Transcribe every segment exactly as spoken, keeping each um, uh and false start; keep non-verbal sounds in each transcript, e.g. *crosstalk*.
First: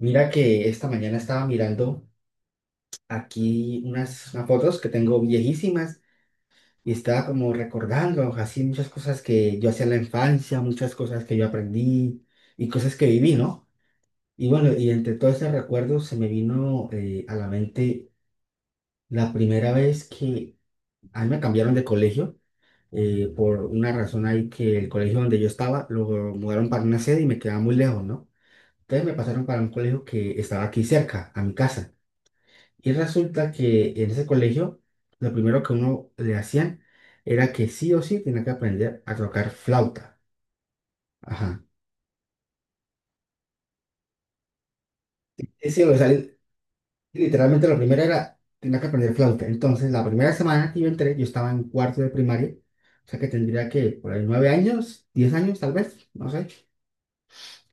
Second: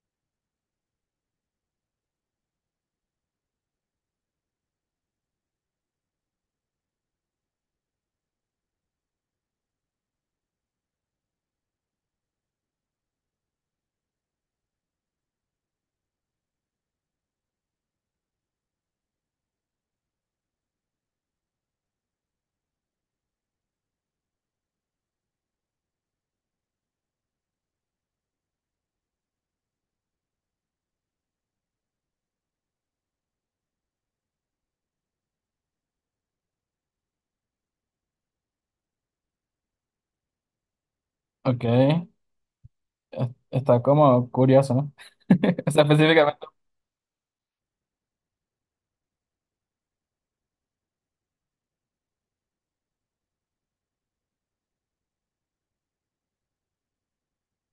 Mira que esta mañana estaba mirando aquí unas, unas fotos que tengo viejísimas y estaba como recordando así muchas cosas que yo hacía en la infancia, muchas cosas que yo aprendí y cosas que viví, ¿no? Y bueno, y entre todos esos recuerdos se me vino eh, a la mente la primera vez que a mí me cambiaron de colegio eh, por una razón ahí que el colegio donde yo estaba lo mudaron para una sede y me quedaba muy lejos, ¿no? Entonces me pasaron para un colegio que estaba aquí cerca, a mi casa. Y resulta que en ese colegio, lo primero que uno le hacían era que sí o sí tenía que aprender a tocar flauta. Ajá. Ok, es- está como curioso, ¿no? *laughs* Y O sí, sea, o sea, li- específicamente. literalmente la primera era, tenía que aprender flauta. Entonces, la primera semana que yo entré, yo estaba en cuarto de primaria, o sea que tendría que, por ahí, nueve años, diez años tal vez, no sé.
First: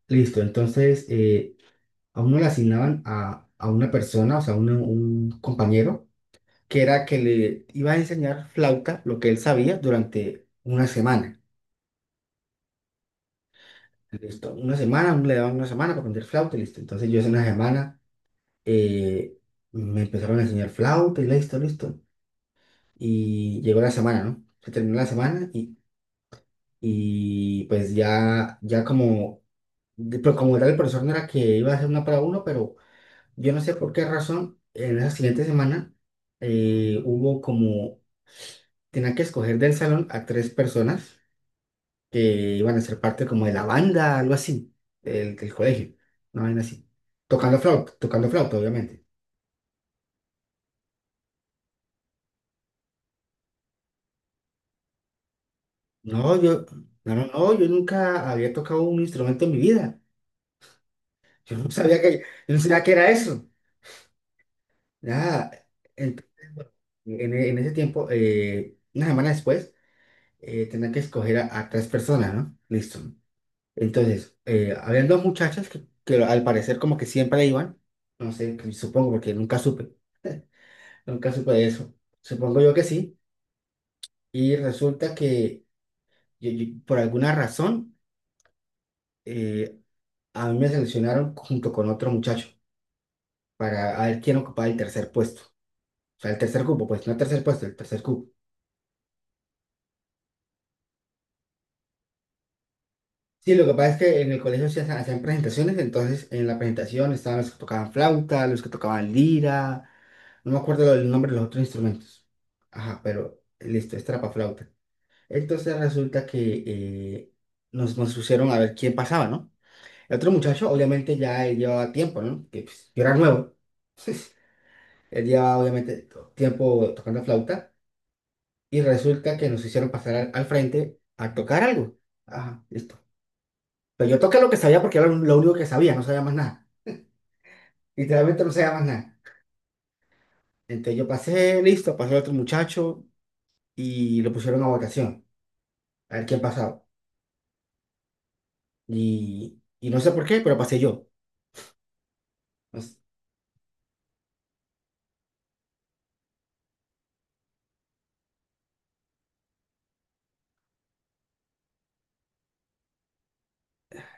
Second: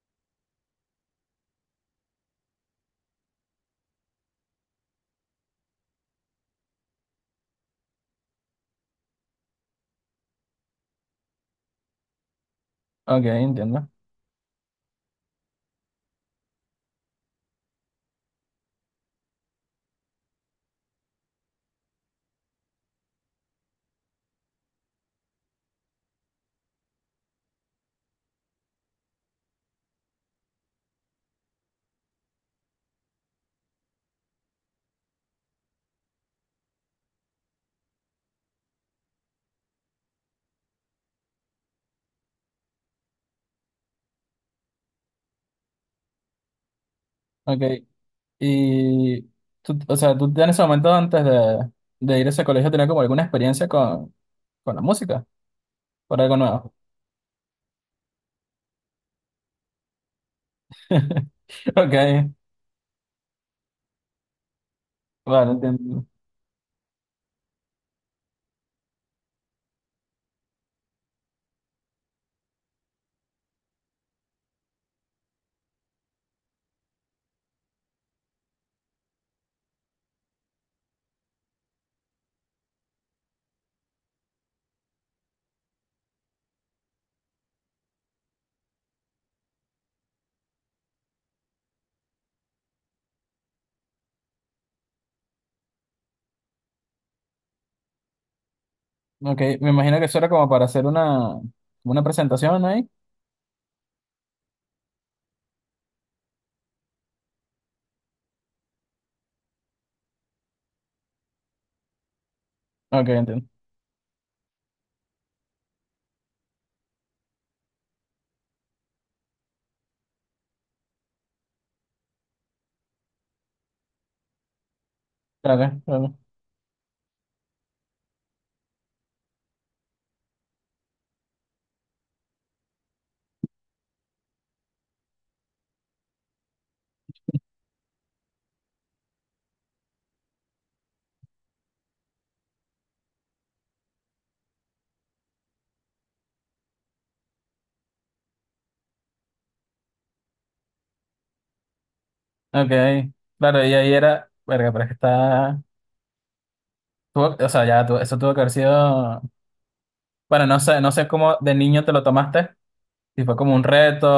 Listo, entonces eh, a uno le asignaban a, a una persona, o sea, un, un compañero, que era que le iba a enseñar flauta, lo que él sabía, durante una semana. Ok, entiendo. Listo, una semana, le daban una semana para aprender flauta, y listo. Entonces yo hace una semana eh, me empezaron a enseñar flauta y listo, listo. Y llegó la semana, ¿no? Se terminó la semana y, y pues ya, ya como, de- pero como tal el profesor no era que iba a hacer una para uno, pero yo no sé por qué razón, en la siguiente semana eh, hubo como, tenía que escoger del salón a tres personas que iban a ser parte como de la banda, algo así, del, del colegio, una vaina así. Tocando Ok, flauta, tocando flauta, obviamente. y tú, o sea, tú en ese momento antes de, de ir a ese colegio tenías como alguna experiencia con, con la música, por algo No, yo, nuevo. no, no, no, yo nunca había tocado un instrumento en mi vida. *laughs* Yo no Ok, sabía que, yo no sabía que era eso. vale, Nada. entiendo. Entonces, bueno, en, en ese tiempo, eh, una semana después, eh, tenía que escoger a, a tres personas, ¿no? Listo. Entonces, eh, habían dos muchachas que, que al parecer como que siempre iban, no sé, que supongo porque nunca supe. *laughs* Nunca supe de eso. Supongo yo que sí. Y resulta que yo- yo- por alguna razón eh, a mí me seleccionaron junto con otro muchacho para a ver quién ocupaba el tercer puesto. O sea, el tercer cupo, pues no el tercer puesto, el tercer cupo. Ok, me imagino que eso era como para hacer una, una presentación ahí. Sí, lo que pasa es que en el colegio se hacen- hacían presentaciones, entonces en la presentación estaban los que tocaban flauta, los que tocaban lira, no me acuerdo el nombre de los otros instrumentos. Ajá, Ok, pero entiendo. listo, es trapa flauta. Entonces resulta que eh, nos, nos pusieron a ver quién pasaba, ¿no? El otro muchacho, obviamente, ya él llevaba tiempo, ¿no? Que pues, yo era nuevo. *laughs* Él llevaba, Claro, obviamente, claro. to- tiempo tocando flauta. Y resulta que nos hicieron pasar al, al frente a tocar algo. Ajá, listo. Pero yo toqué lo que sabía porque era lo único que sabía, no sabía más nada. Literalmente no sabía más nada. Entonces yo pasé, listo, pasó el otro muchacho y lo pusieron a votación. A ver quién pasaba. Y, y no sé por qué, pero pasé yo. Ok, Pues, claro, y ahí era, verga, pero es que está, tuvo- o sea, ya, tu- eso tuvo que haber sido, bueno, no sé, no sé cómo de niño te lo tomaste. Sí, fue como un reto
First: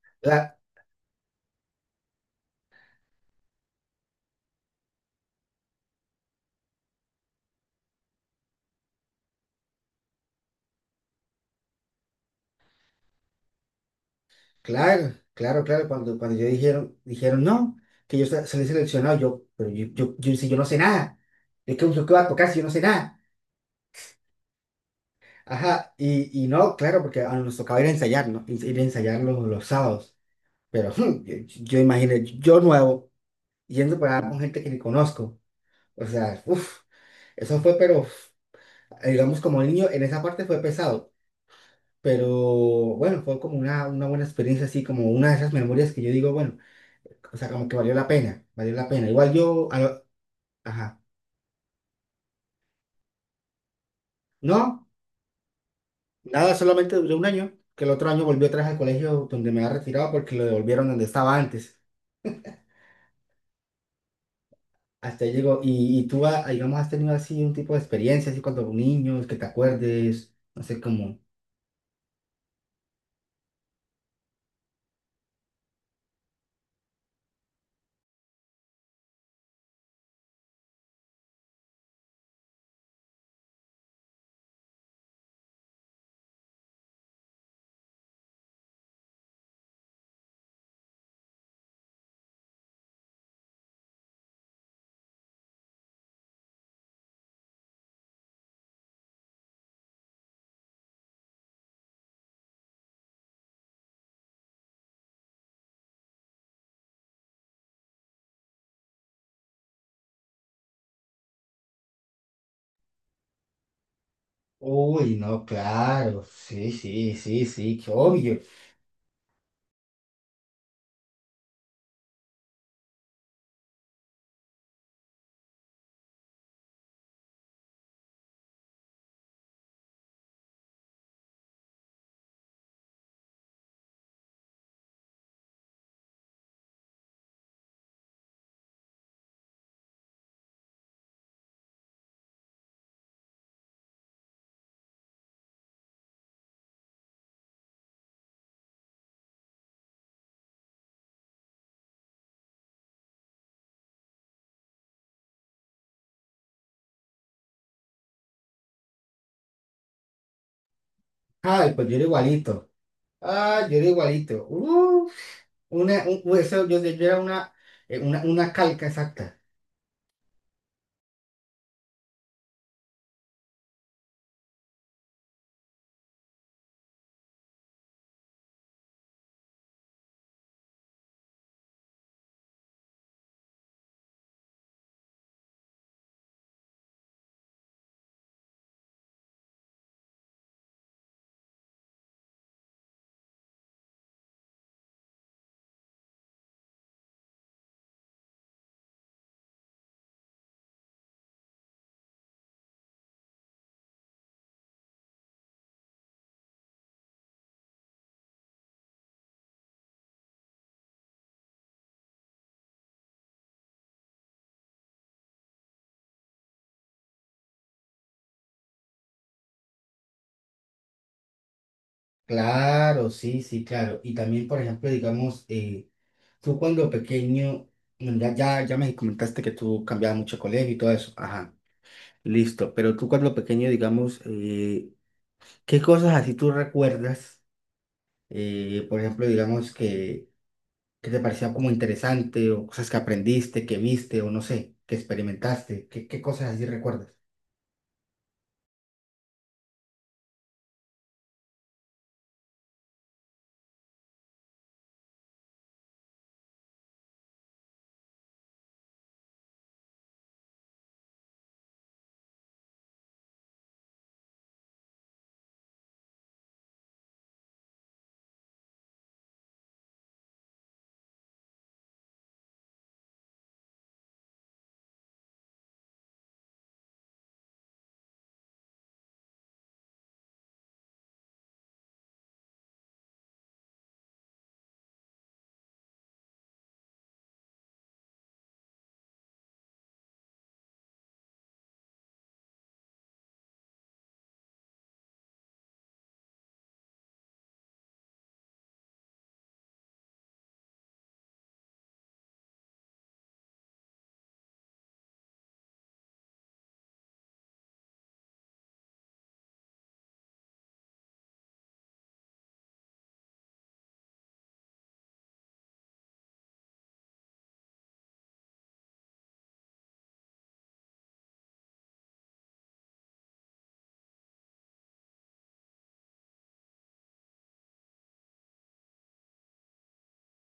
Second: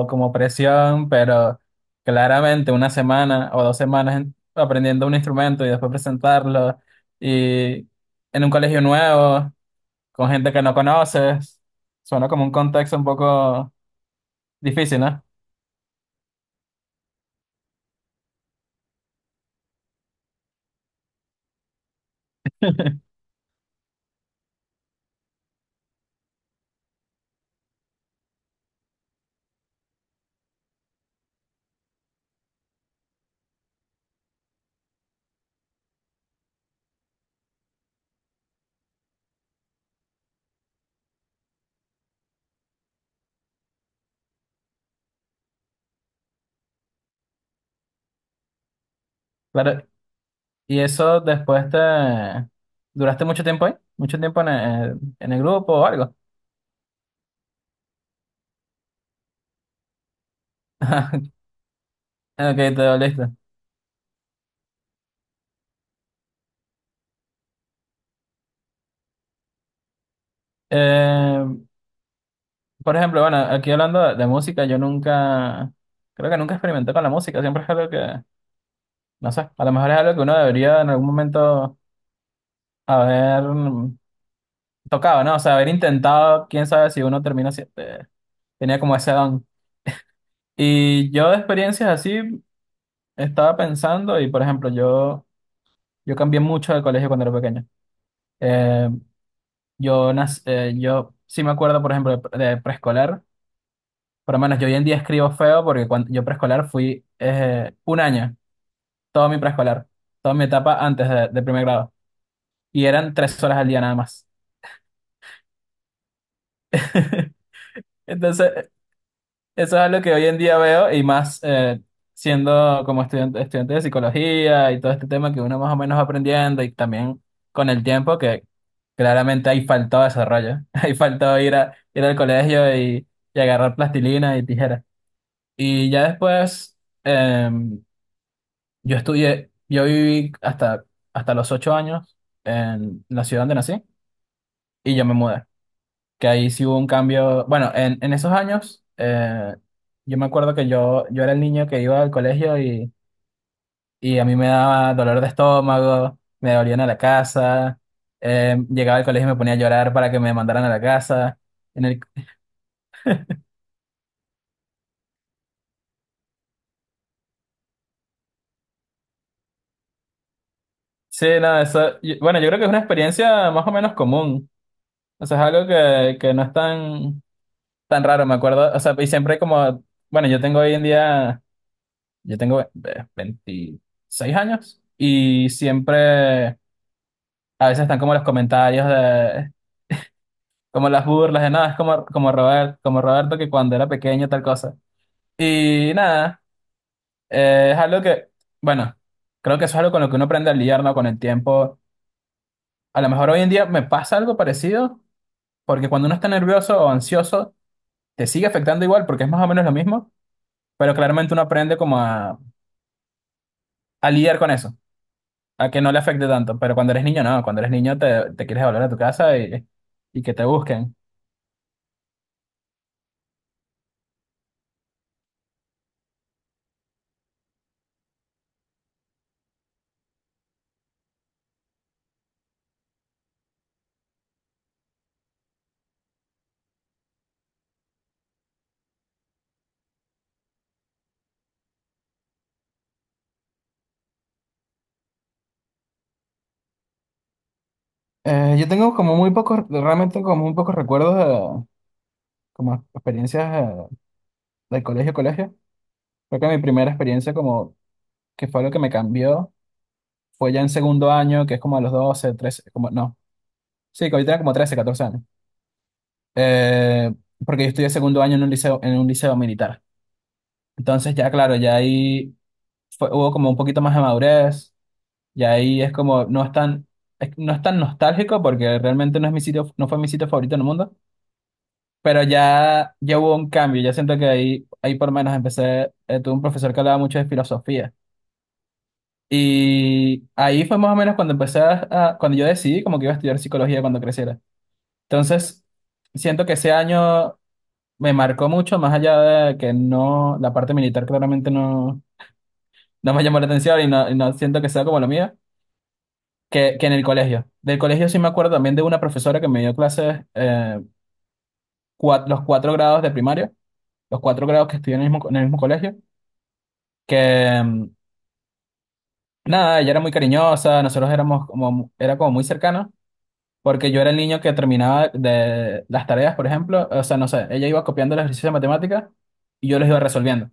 o como la- presión, pero claramente una semana o dos semanas en- aprendiendo un instrumento y después presentarlo y en un colegio nuevo, con gente que no conoces, suena como un contexto un poco difícil, claro, ¿no? claro, claro. Cuando, cuando yo dijeron, dijeron no, que yo sa- salí seleccionado, yo, pero yo, yo, yo, si yo no sé nada. Es que usted qué va a tocar si yo no sé *laughs* nada. Ajá, y, y no, claro, porque a- nos tocaba ir a ensayar, ¿no? Ir ir a ensayar los, los sábados. Pero *laughs* hmm, yo, yo imaginé, yo nuevo, yendo para allá con gente que ni conozco. O sea, uff, eso fue, pero uf, digamos, como niño, en esa parte fue pesado. Pero bueno, fue como una, una buena experiencia, así como una de esas memorias que yo digo, bueno. O sea, como que valió la pena, valió la pena. Igual yo, a Claro, lo- y ajá, eso después te... ¿Duraste mucho tiempo ahí? ¿Mucho tiempo en no, el, en el grupo o algo? nada, solamente duré un año, que el otro año volví otra vez al colegio donde me había retirado porque lo devolvieron donde estaba *laughs* antes. Ok, te doliste. Hasta ahí llegó, y, y tú, ah, digamos, has tenido así un tipo de experiencia, así cuando niños, que te acuerdes, no sé cómo. Por ejemplo, bueno, aquí hablando de, de música, yo nunca, creo que nunca experimenté con la música, siempre es algo que, no sé, a lo mejor es algo que uno debería en algún momento haber mm, tocado, ¿no? O sea, haber intentado, quién sabe si uno termina, si- eh, tenía como ese don. Y yo de experiencias así estaba pensando y, por ejemplo, yo, yo cambié mucho de colegio cuando era pequeño. Eh, yo, nac- eh, yo sí me acuerdo, por ejemplo, de, pre- de preescolar, por lo menos yo hoy en día escribo feo porque cuando yo preescolar fui eh, un año. Todo mi preescolar, toda mi etapa antes de, de primer grado. Y eran tres horas al día nada más. Uy, no, claro, sí, sí, *laughs* sí, sí, qué obvio. Entonces, eso es algo que hoy en día veo y más eh, siendo como estudiante, estudiante de psicología y todo este tema que uno más o menos va aprendiendo y también con el tiempo que claramente ahí faltó desarrollo. *laughs* Ahí faltó ir, a, ir al colegio y, y agarrar plastilina y tijeras. Y ya después eh, yo estudié, yo viví hasta, hasta los ocho años en la ciudad donde nací y yo me mudé. Que ahí sí hubo un cambio. Bueno, en, en esos años, eh, yo me acuerdo que yo, yo era el niño que iba al colegio y, y a mí me daba dolor de estómago, me dolían a la casa, eh, llegaba al colegio y me ponía a llorar para que me mandaran a la casa. Ay, En pues yo el, era igualito. Ah, yo era igualito. Uf, una, un, eso, yo, yo era una, eh, una, una calca exacta. sí, no, eso, y- bueno, yo creo que es una experiencia más o menos común. O sea, es algo que, que no es tan, tan raro, me acuerdo. O sea, y siempre como, bueno, yo tengo hoy en día, yo tengo eh, veintiséis años y siempre... A veces están como los comentarios de, como las burlas de nada, es como, como Robert, como Roberto que cuando era pequeño tal cosa. Y nada, eh, es algo que, bueno, creo que eso es algo con lo que uno aprende a lidiar, ¿no? Con el tiempo. A lo mejor hoy en día me pasa algo parecido, porque cuando uno está nervioso o ansioso, te sigue afectando igual, porque es más o menos lo mismo, pero claramente uno aprende como a, a lidiar con eso, a que no le afecte tanto. Pero cuando eres niño, no, cuando eres niño te, te quieres volver a tu casa y, y que te busquen. Claro, sí, sí, claro. Y también, por ejemplo, digamos, eh, tú cuando pequeño, bueno, ya, ya, ya me comentaste que tú cambiabas mucho de colegio y todo eso. Ajá, listo. Pero tú cuando pequeño, digamos, eh, ¿qué cosas así tú recuerdas? Eh, por ejemplo, digamos, que, que te parecía como interesante o cosas que aprendiste, que viste o no sé, que experimentaste. ¿Qué, qué cosas así recuerdas? Eh, yo tengo como muy pocos, realmente como muy pocos recuerdos, eh, como experiencias eh, de colegio a colegio. Creo que mi primera experiencia como que fue lo que me cambió fue ya en segundo año, que es como a los doce trece como, no, sí, que ahorita era como trece catorce años. Eh, porque yo estudié segundo año en un liceo, en un liceo militar. Entonces ya claro, ya ahí fue- hubo como un poquito más de madurez, y ahí es como, no es tan, es- no es tan nostálgico porque realmente no es mi sitio, no fue mi sitio favorito en el mundo. Pero ya, ya hubo un cambio, ya siento que ahí, ahí por lo menos empecé, eh, tuve un profesor que hablaba mucho de filosofía. Y ahí fue más o menos cuando empecé a, a- cuando yo decidí como que iba a estudiar psicología cuando creciera. Entonces, siento que ese año me marcó mucho, más allá de que no, la parte militar claramente no, no me llamó la atención y no, y no siento que sea como lo mío, que, que en el colegio. Del colegio sí me acuerdo también de una profesora que me dio clases eh, cua- los cuatro grados de primaria, los cuatro grados que estudié en el mismo, en el mismo colegio. Que mm, nada, ella era muy cariñosa, nosotros éramos como, mu- era como muy cercana, porque yo era el niño que terminaba de las tareas, por ejemplo, o sea, no sé, ella iba copiando los ejercicios de matemáticas y yo los iba resolviendo.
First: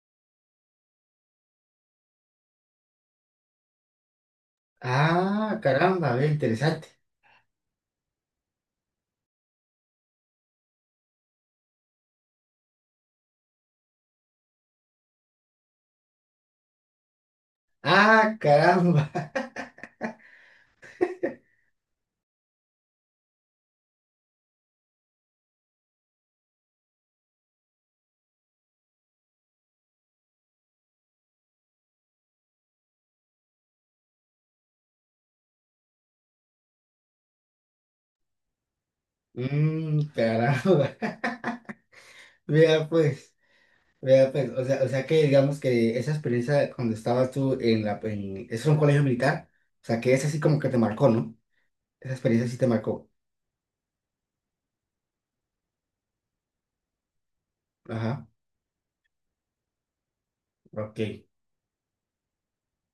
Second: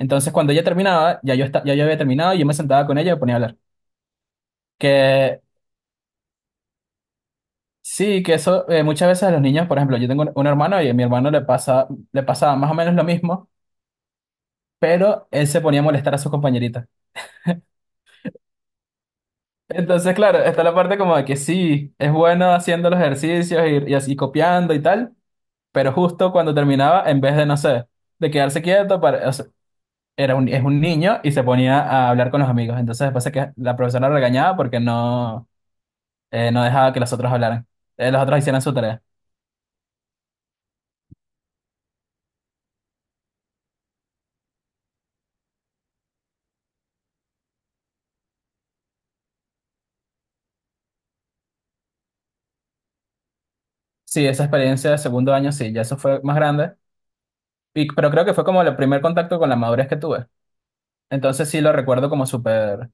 Entonces, cuando ella terminaba, ya yo, esta- ya yo había terminado y yo me sentaba con ella y me ponía a hablar. Que Ah, caramba, ve, interesante. sí, que eso eh, muchas veces a los niños, por ejemplo, yo tengo un, un hermano y a mi hermano le pasa, le pasaba más o menos lo mismo, pero él se ponía a molestar a sus compañeritas. Ah, caramba. Entonces, claro, está la parte como de que sí, es bueno haciendo los ejercicios y, y así copiando y tal, pero justo cuando terminaba, en vez de, no sé, de quedarse quieto, para, o sea, era un, es un niño y se ponía a hablar con los amigos. Entonces, después es que la profesora lo regañaba porque no, eh, no dejaba que los otros hablaran, eh, los otros hicieran su tarea. Mmm, caramba. *laughs* Vea pues. Vea, pues, o sea, o sea que digamos que esa experiencia cuando estabas tú en la, en, eso es un colegio militar, o sea que esa sí como que te marcó, ¿no? Esa experiencia sí te marcó. Sí, esa experiencia de segundo año, sí, ya eso fue más grande, y, pero creo Ajá, que fue como el primer contacto con la madurez que tuve. ok, Entonces, sí lo recuerdo como súper,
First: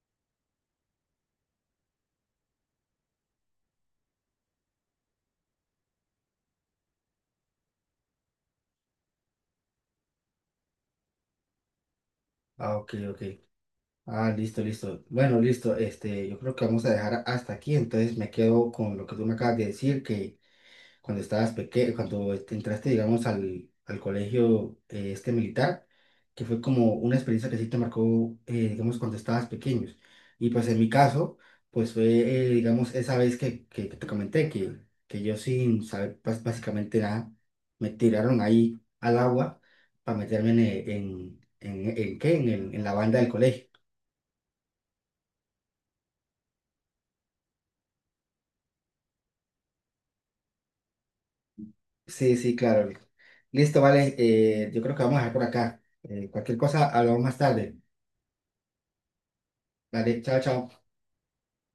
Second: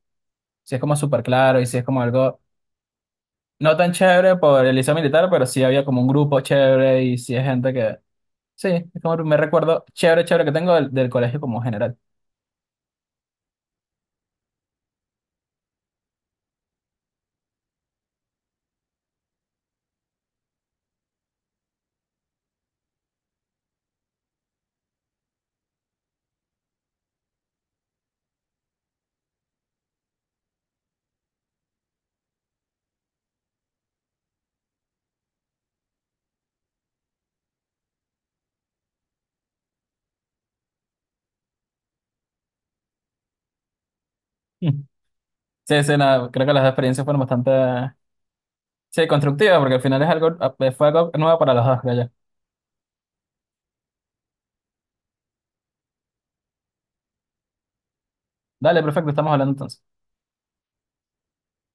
sí es como súper claro y sí es como algo. No tan chévere por el liceo militar, pero sí había como un grupo chévere y sí hay gente que... Sí, es como me recuerdo chévere, chévere que tengo del, del colegio como general. *laughs* ah, ok, ok. Ah, listo, listo. Bueno, listo, este, yo creo que vamos a dejar hasta aquí, entonces me quedo con lo que tú me acabas de decir, que cuando estabas pequeño, cuando este, entraste, digamos, al, al colegio eh, este militar, que fue como una experiencia que sí te marcó, eh, digamos, cuando estabas pequeños. Y pues en mi caso, pues fue, eh, digamos, esa vez que, que, que te comenté que, que yo sin saber bas- básicamente nada, me tiraron ahí al agua para meterme en, eh, en, en, en, ¿qué? En, el- en la banda del colegio. Mm. Sí, sí, nada, creo que las experiencias fueron bastante... Sí, constructivas, porque al final es algo, fue algo nuevo para los dos, creo yo. Sí, sí, claro. Listo, vale. eh, yo creo que vamos a dejar por acá. Eh, cualquier cosa, hablamos más tarde. Dale, perfecto, estamos hablando entonces. Vale, chao, chao.